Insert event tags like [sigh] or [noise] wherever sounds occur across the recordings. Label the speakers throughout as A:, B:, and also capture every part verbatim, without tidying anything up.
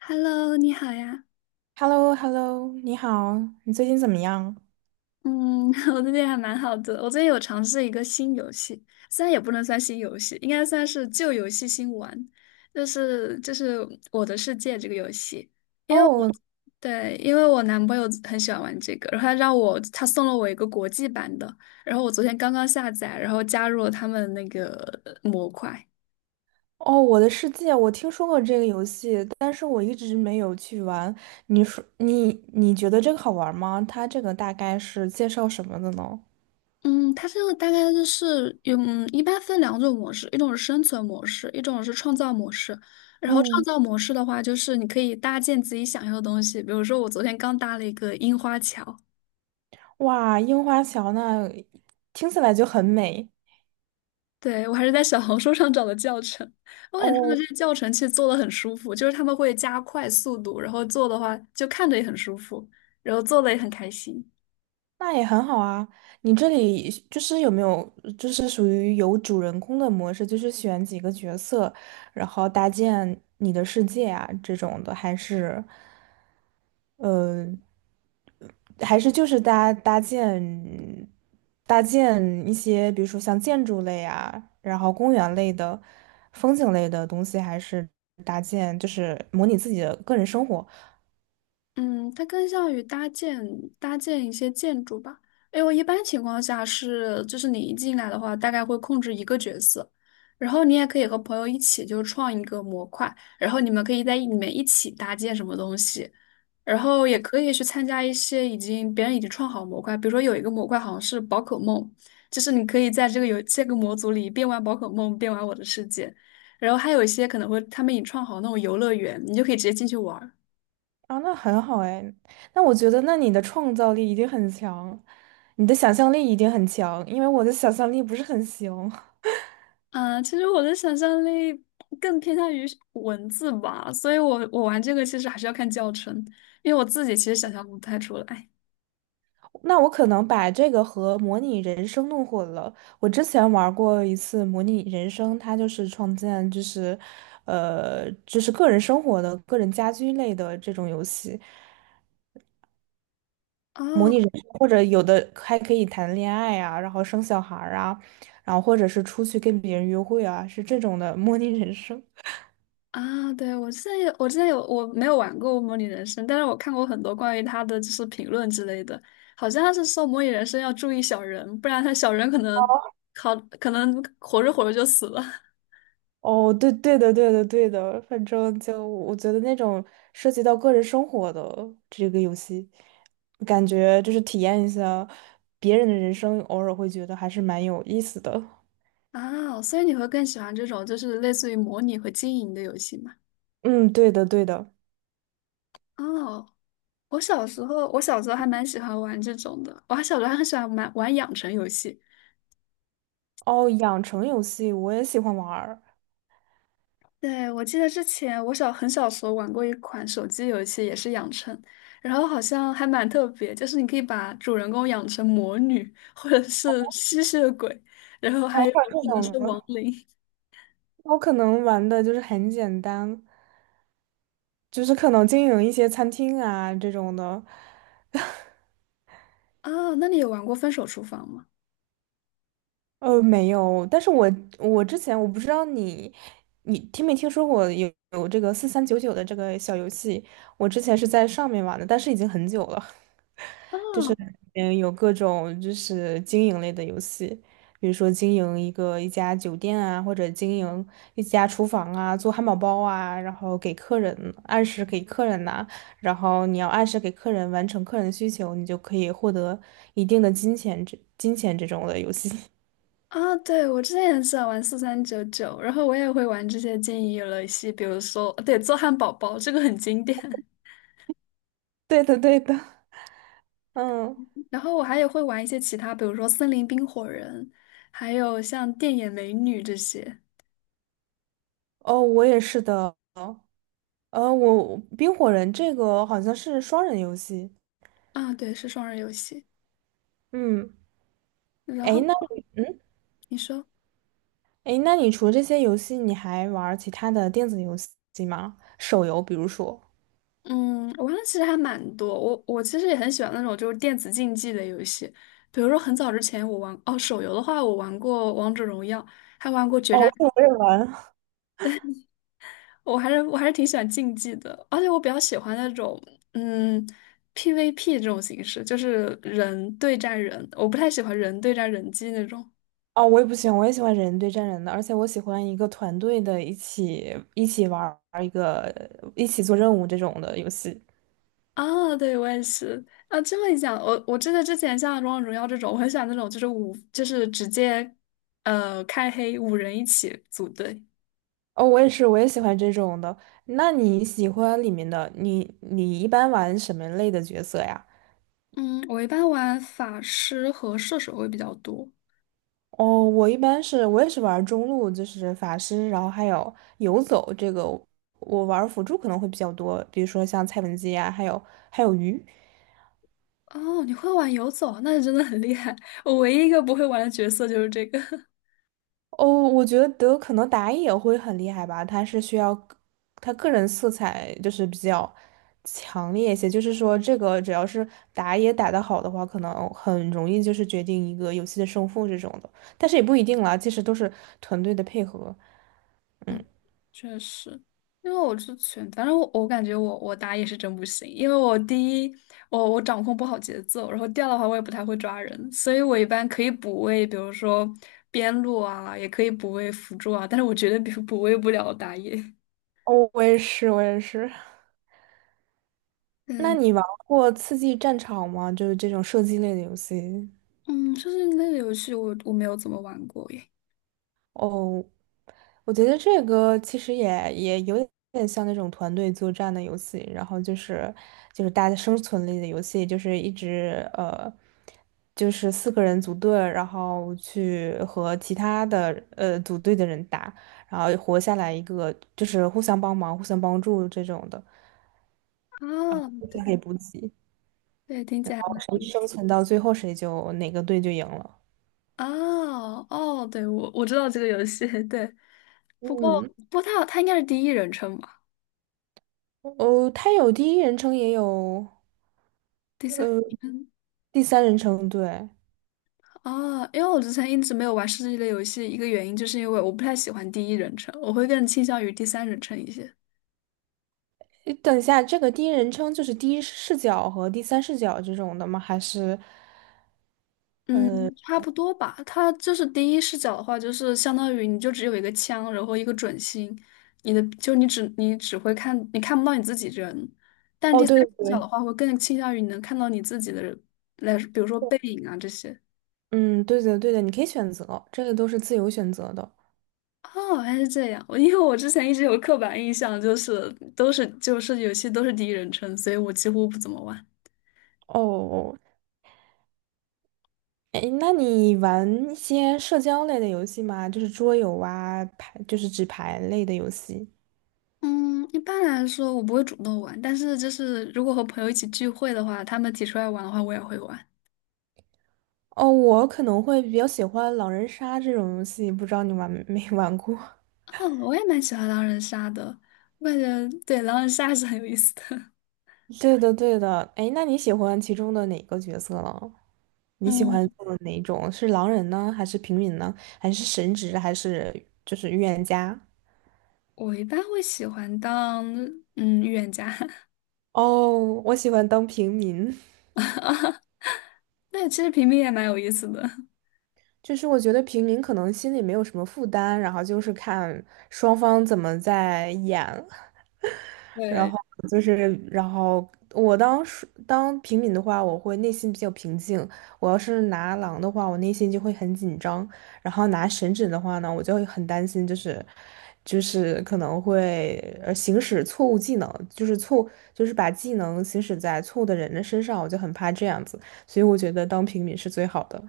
A: Hello，你好呀。
B: h e l l o h e l l o 你好，你最近怎么样？
A: 嗯，[laughs] 我最近还蛮好的。我最近有尝试一个新游戏，虽然也不能算新游戏，应该算是旧游戏新玩，就是就是《我的世界》这个游戏。因为我
B: 哦
A: 对，因为我男朋友很喜欢玩这个，然后他让我他送了我一个国际版的，然后我昨天刚刚下载，然后加入了他们那个模块。
B: 哦，我的世界，我听说过这个游戏，但是我一直没有去玩。你说你你觉得这个好玩吗？它这个大概是介绍什么的呢？
A: 嗯，它这个大概就是有，嗯一般分两种模式，一种是生存模式，一种是创造模式。然后创
B: 嗯，
A: 造模式的话，就是你可以搭建自己想要的东西，比如说我昨天刚搭了一个樱花桥，
B: 哇，樱花桥那听起来就很美。
A: 对，我还是在小红书上找的教程，我感觉他们
B: 哦，
A: 这个教程其实做的很舒服，就是他们会加快速度，然后做的话就看着也很舒服，然后做的也很开心。
B: 那也很好啊。你这里就是有没有就是属于有主人公的模式，就是选几个角色，然后搭建你的世界啊这种的，还是？呃，还是就是搭搭建搭建一些，比如说像建筑类啊，然后公园类的、风景类的东西，还是搭建，就是模拟自己的个人生活。
A: 嗯，它更像于搭建搭建一些建筑吧。因为一般情况下是，就是你一进来的话，大概会控制一个角色，然后你也可以和朋友一起就创一个模块，然后你们可以在里面一起搭建什么东西，然后也可以去参加一些已经别人已经创好模块，比如说有一个模块好像是宝可梦，就是你可以在这个游这个模组里边玩宝可梦边玩我的世界，然后还有一些可能会他们已经创好那种游乐园，你就可以直接进去玩儿
B: 啊，那很好哎。那我觉得，那你的创造力一定很强，你的想象力一定很强，因为我的想象力不是很行。
A: 啊，其实我的想象力更偏向于是文字吧，所以我我玩这个其实还是要看教程，因为我自己其实想象不太出来。
B: 那我可能把这个和模拟人生弄混了。我之前玩过一次模拟人生，它就是创建，就是，呃，就是个人生活的、个人家居类的这种游戏，模
A: 哦
B: 拟人生，或者有的还可以谈恋爱啊，然后生小孩儿啊，然后或者是出去跟别人约会啊，是这种的模拟人生。
A: 啊，对，我之前有，我之前有，我没有玩过《模拟人生》，但是我看过很多关于他的就是评论之类的，好像他是说《模拟人生》要注意小人，不然他小人可能好可能活着活着就死了
B: 哦，对对的，对的，对的，反正就我觉得那种涉及到个人生活的这个游戏，感觉就是体验一下别人的人生，偶尔会觉得还是蛮有意思的。
A: [laughs] 啊，所以你会更喜欢这种就是类似于模拟和经营的游戏吗？
B: 嗯，对的，对的。
A: 哦，我小时候，我小时候还蛮喜欢玩这种的。我还小时候还很喜欢玩玩养成游戏。
B: 哦，养成游戏我也喜欢玩儿。
A: 对，我记得之前我小很小时候玩过一款手机游戏，也是养成，然后好像还蛮特别，就是你可以把主人公养成魔女或者是吸血鬼，然后还
B: 哦，
A: 有
B: 或者这
A: 可能
B: 种呢，
A: 是亡灵。
B: 我可能玩的就是很简单，就是可能经营一些餐厅啊这种的。[laughs]
A: 啊，那你有玩过《分手厨房》吗？
B: 呃，没有，但是我我之前我不知道你，你听没听说过有有这个四三九九的这个小游戏？我之前是在上面玩的，但是已经很久了。
A: 哦
B: [laughs] 嗯，有各种就是经营类的游戏，比如说经营一个一家酒店啊，或者经营一家厨房啊，做汉堡包啊，然后给客人按时给客人拿，然后你要按时给客人完成客人的需求，你就可以获得一定的金钱这金钱这种的游戏。[laughs]
A: 啊，对，我之前也喜欢玩四三九九，然后我也会玩这些经营游戏，比如说，对，做汉堡包，这个很经典。
B: 对的，对的，嗯。
A: 然后我还也会玩一些其他，比如说森林冰火人，还有像电眼美女这些
B: 哦，我也是的。呃，我冰火人这个好像是双人游戏。
A: 啊，对，是双人游戏。
B: 嗯，
A: 然后
B: 诶，那
A: 你说，
B: 诶，那你除了这些游戏，你还玩儿其他的电子游戏吗？手游，比如说。
A: 嗯，我玩的其实还蛮多，我我其实也很喜欢那种就是电子竞技的游戏，比如说很早之前我玩，哦，手游的话我玩过王者荣耀，还玩过决
B: 哦，
A: 战，
B: 我也玩。[laughs]
A: 我还是我还是挺喜欢竞技的，而且我比较喜欢那种嗯 P V P 这种形式，就是人对战人，我不太喜欢人对战人机那种。
B: 哦，我也不喜欢，我也喜欢人对战人的，而且我喜欢一个团队的，一起一起玩儿一个，一起做任务这种的游戏。
A: 啊，对，我也是啊。这么一讲，我我真的之前像《王者荣耀》这种，我很喜欢那种就是五，就是直接呃开黑五人一起组队。
B: 哦，我也是，我也喜欢这种的。那你喜欢里面的，你你一般玩什么类的角色呀？
A: 嗯，我一般玩法师和射手会比较多。
B: 哦，我一般是我也是玩中路，就是法师，然后还有游走这个，我玩辅助可能会比较多，比如说像蔡文姬啊，还有还有鱼。
A: 哦，你会玩游走，那真的很厉害。我唯一一个不会玩的角色就是这个。[laughs]
B: 哦，我觉得可能打野会很厉害吧，他是需要个他个人色彩就是比较强烈一些，就是说这个只要是打野打得好的话，可能很容易就是决定一个游戏的胜负这种的，但是也不一定啦，其实都是团队的配合。嗯，
A: 确实，因为我之前，反正我我感觉我我打野是真不行，因为我第一我我掌控不好节奏，然后第二的话我也不太会抓人，所以我一般可以补位，比如说边路啊，也可以补位辅助啊，但是我绝对比补位不了打野。[laughs]
B: 哦，我也是，我也是。那
A: 嗯
B: 你玩过《刺激战场》吗？就是这种射击类的游戏。
A: 嗯，就是那个游戏我我没有怎么玩过耶。
B: 哦，我觉得这个其实也也有点像那种团队作战的游戏，然后就是就是大家生存类的游戏，就是一直呃，就是四个人组队，然后去和其他的呃组队的人打，然后活下来一个，就是互相帮忙、互相帮助这种的，
A: 啊，
B: 互相可
A: 对
B: 以补给，然
A: 对，听起来还
B: 后
A: 蛮
B: 谁
A: 有意
B: 生
A: 思。
B: 存到最后，谁就哪个队就赢了。
A: 哦哦，对，我我知道这个游戏，[laughs] 对，不过
B: 嗯。
A: 不过它它应该是第一人称吧，
B: 哦，它有第一人称，也有
A: 第三
B: 呃
A: 人称。
B: 第三人称。对，
A: 哦，因为我之前一直没有玩射击类游戏，一个原因就是因为我不太喜欢第一人称，我会更倾向于第三人称一些。
B: 诶等一下，这个第一人称就是第一视角和第三视角这种的吗？还是？
A: 嗯，差不多吧。它就是第一视角的话，就是相当于你就只有一个枪，然后一个准心，你的就你只你只会看，你看不到你自己人。但第
B: 哦，
A: 三
B: 对对
A: 视角的
B: 对，
A: 话，会更倾向于你能看到你自己的人，来，比如说背影啊这些。
B: 嗯，对的对的，你可以选择，这个都是自由选择的。
A: 哦，还是这样。我因为我之前一直有刻板印象，就是都是就是游戏都是第一人称，所以我几乎不怎么玩。
B: 哦，哎，那你玩一些社交类的游戏吗？就是桌游啊，牌，就是纸牌类的游戏。
A: 嗯，一般来说我不会主动玩，但是就是如果和朋友一起聚会的话，他们提出来玩的话，我也会玩。
B: 哦，我可能会比较喜欢狼人杀这种游戏，不知道你玩没玩过？
A: 哦，我也蛮喜欢狼人杀的，我感觉对狼人杀是很有意思的。[laughs]
B: 对的，对的。哎，那你喜欢其中的哪个角色呢？你喜欢
A: 嗯，
B: 做哪一种？是狼人呢，还是平民呢，还是神职，还是就是预言家？
A: 我一般会喜欢当嗯预言家，
B: 哦，我喜欢当平民，
A: [laughs] 那其实平民也蛮有意思的。
B: [laughs] 就是我觉得平民可能心里没有什么负担，然后就是看双方怎么在演。[laughs]
A: 对，
B: 就是，然后我当时当平民的话，我会内心比较平静；我要是拿狼的话，我内心就会很紧张；然后拿神指的话呢，我就会很担心，就是就是可能会呃行使错误技能，就是错就是把技能行使在错误的人的身上，我就很怕这样子。所以我觉得当平民是最好的。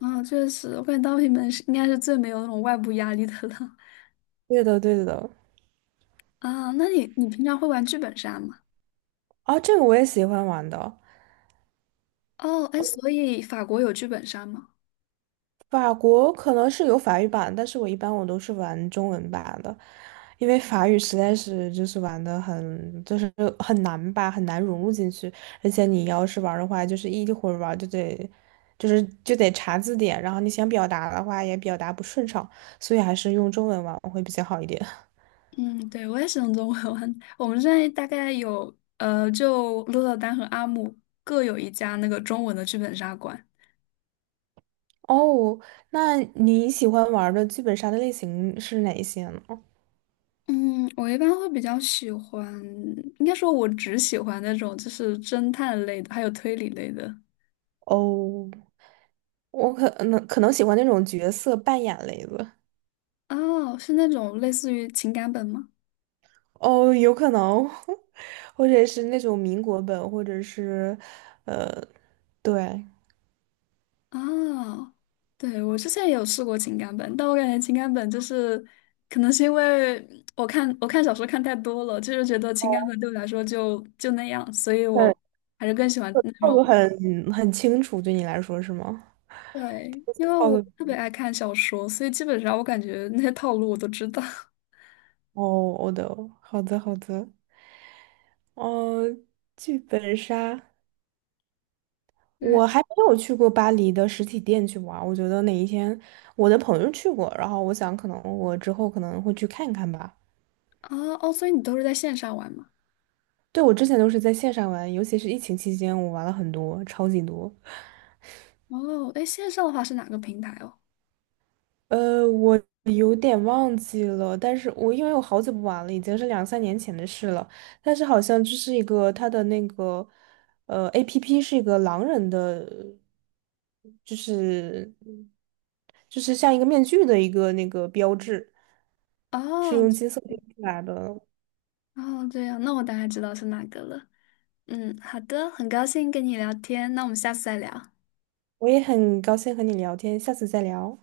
A: 啊，确实，我感觉当平民是应该是最没有那种外部压力的了。
B: 对的，对的。
A: [laughs] 啊，那你你平常会玩剧本杀吗？
B: 啊，这个我也喜欢玩的。
A: 哦，哎，所以法国有剧本杀吗？
B: 法国可能是有法语版，但是我一般我都是玩中文版的，因为法语实在是就是玩的很就是很难吧，很难融入进去，而且你要是玩的话，就是一会儿玩就得就是就得查字典，然后你想表达的话也表达不顺畅，所以还是用中文玩会比较好一点。
A: 嗯，对，我也是用中文玩。我们现在大概有，呃，就鹿特丹和阿姆各有一家那个中文的剧本杀馆。
B: [laughs] 哦，那你喜欢玩的剧本杀的类型是哪一些呢？
A: 嗯，我一般会比较喜欢，应该说我只喜欢那种就是侦探类的，还有推理类的。
B: 哦，我可能可能喜欢那种角色扮演类的。
A: 哦，是那种类似于情感本吗？
B: 哦，有可能，[laughs] 或者是那种民国本，或者是，呃，对，
A: 啊，对，我之前也有试过情感本，但我感觉情感本就是，可能是因为我看我看小说看太多了，就是觉得情感本对我来说就就那样，所以
B: 嗯，
A: 我还是更喜欢那
B: 套
A: 种，
B: 路很很清楚，对你来说是吗？
A: 对，因为
B: 套
A: 我
B: 路，
A: 特别爱看小说，所以基本上我感觉那些套路我都知道。[laughs]
B: 哦，我的，好的，好的，哦，剧本杀，
A: 对
B: 我还没有去过巴黎的实体店去玩儿我觉得哪一天我的朋友去过，然后我想可能我之后可能会去看看吧。
A: 啊，哦，所以你都是在线上玩吗？
B: 对，我之前都是在线上玩，尤其是疫情期间，我玩了很多，超级多。
A: 哦，哎，线上的话是哪个平台哦？
B: 呃，我有点忘记了，但是我因为我好久不玩了，已经是两三年前的事了。但是好像就是一个它的那个呃 A P P 是一个狼人的，就是就是像一个面具的一个那个标志，是
A: 哦，
B: 用金色拼出来的。
A: 哦，这样，那我大概知道是哪个了。嗯，好的，很高兴跟你聊天，那我们下次再聊。
B: 我也很高兴和你聊天，下次再聊。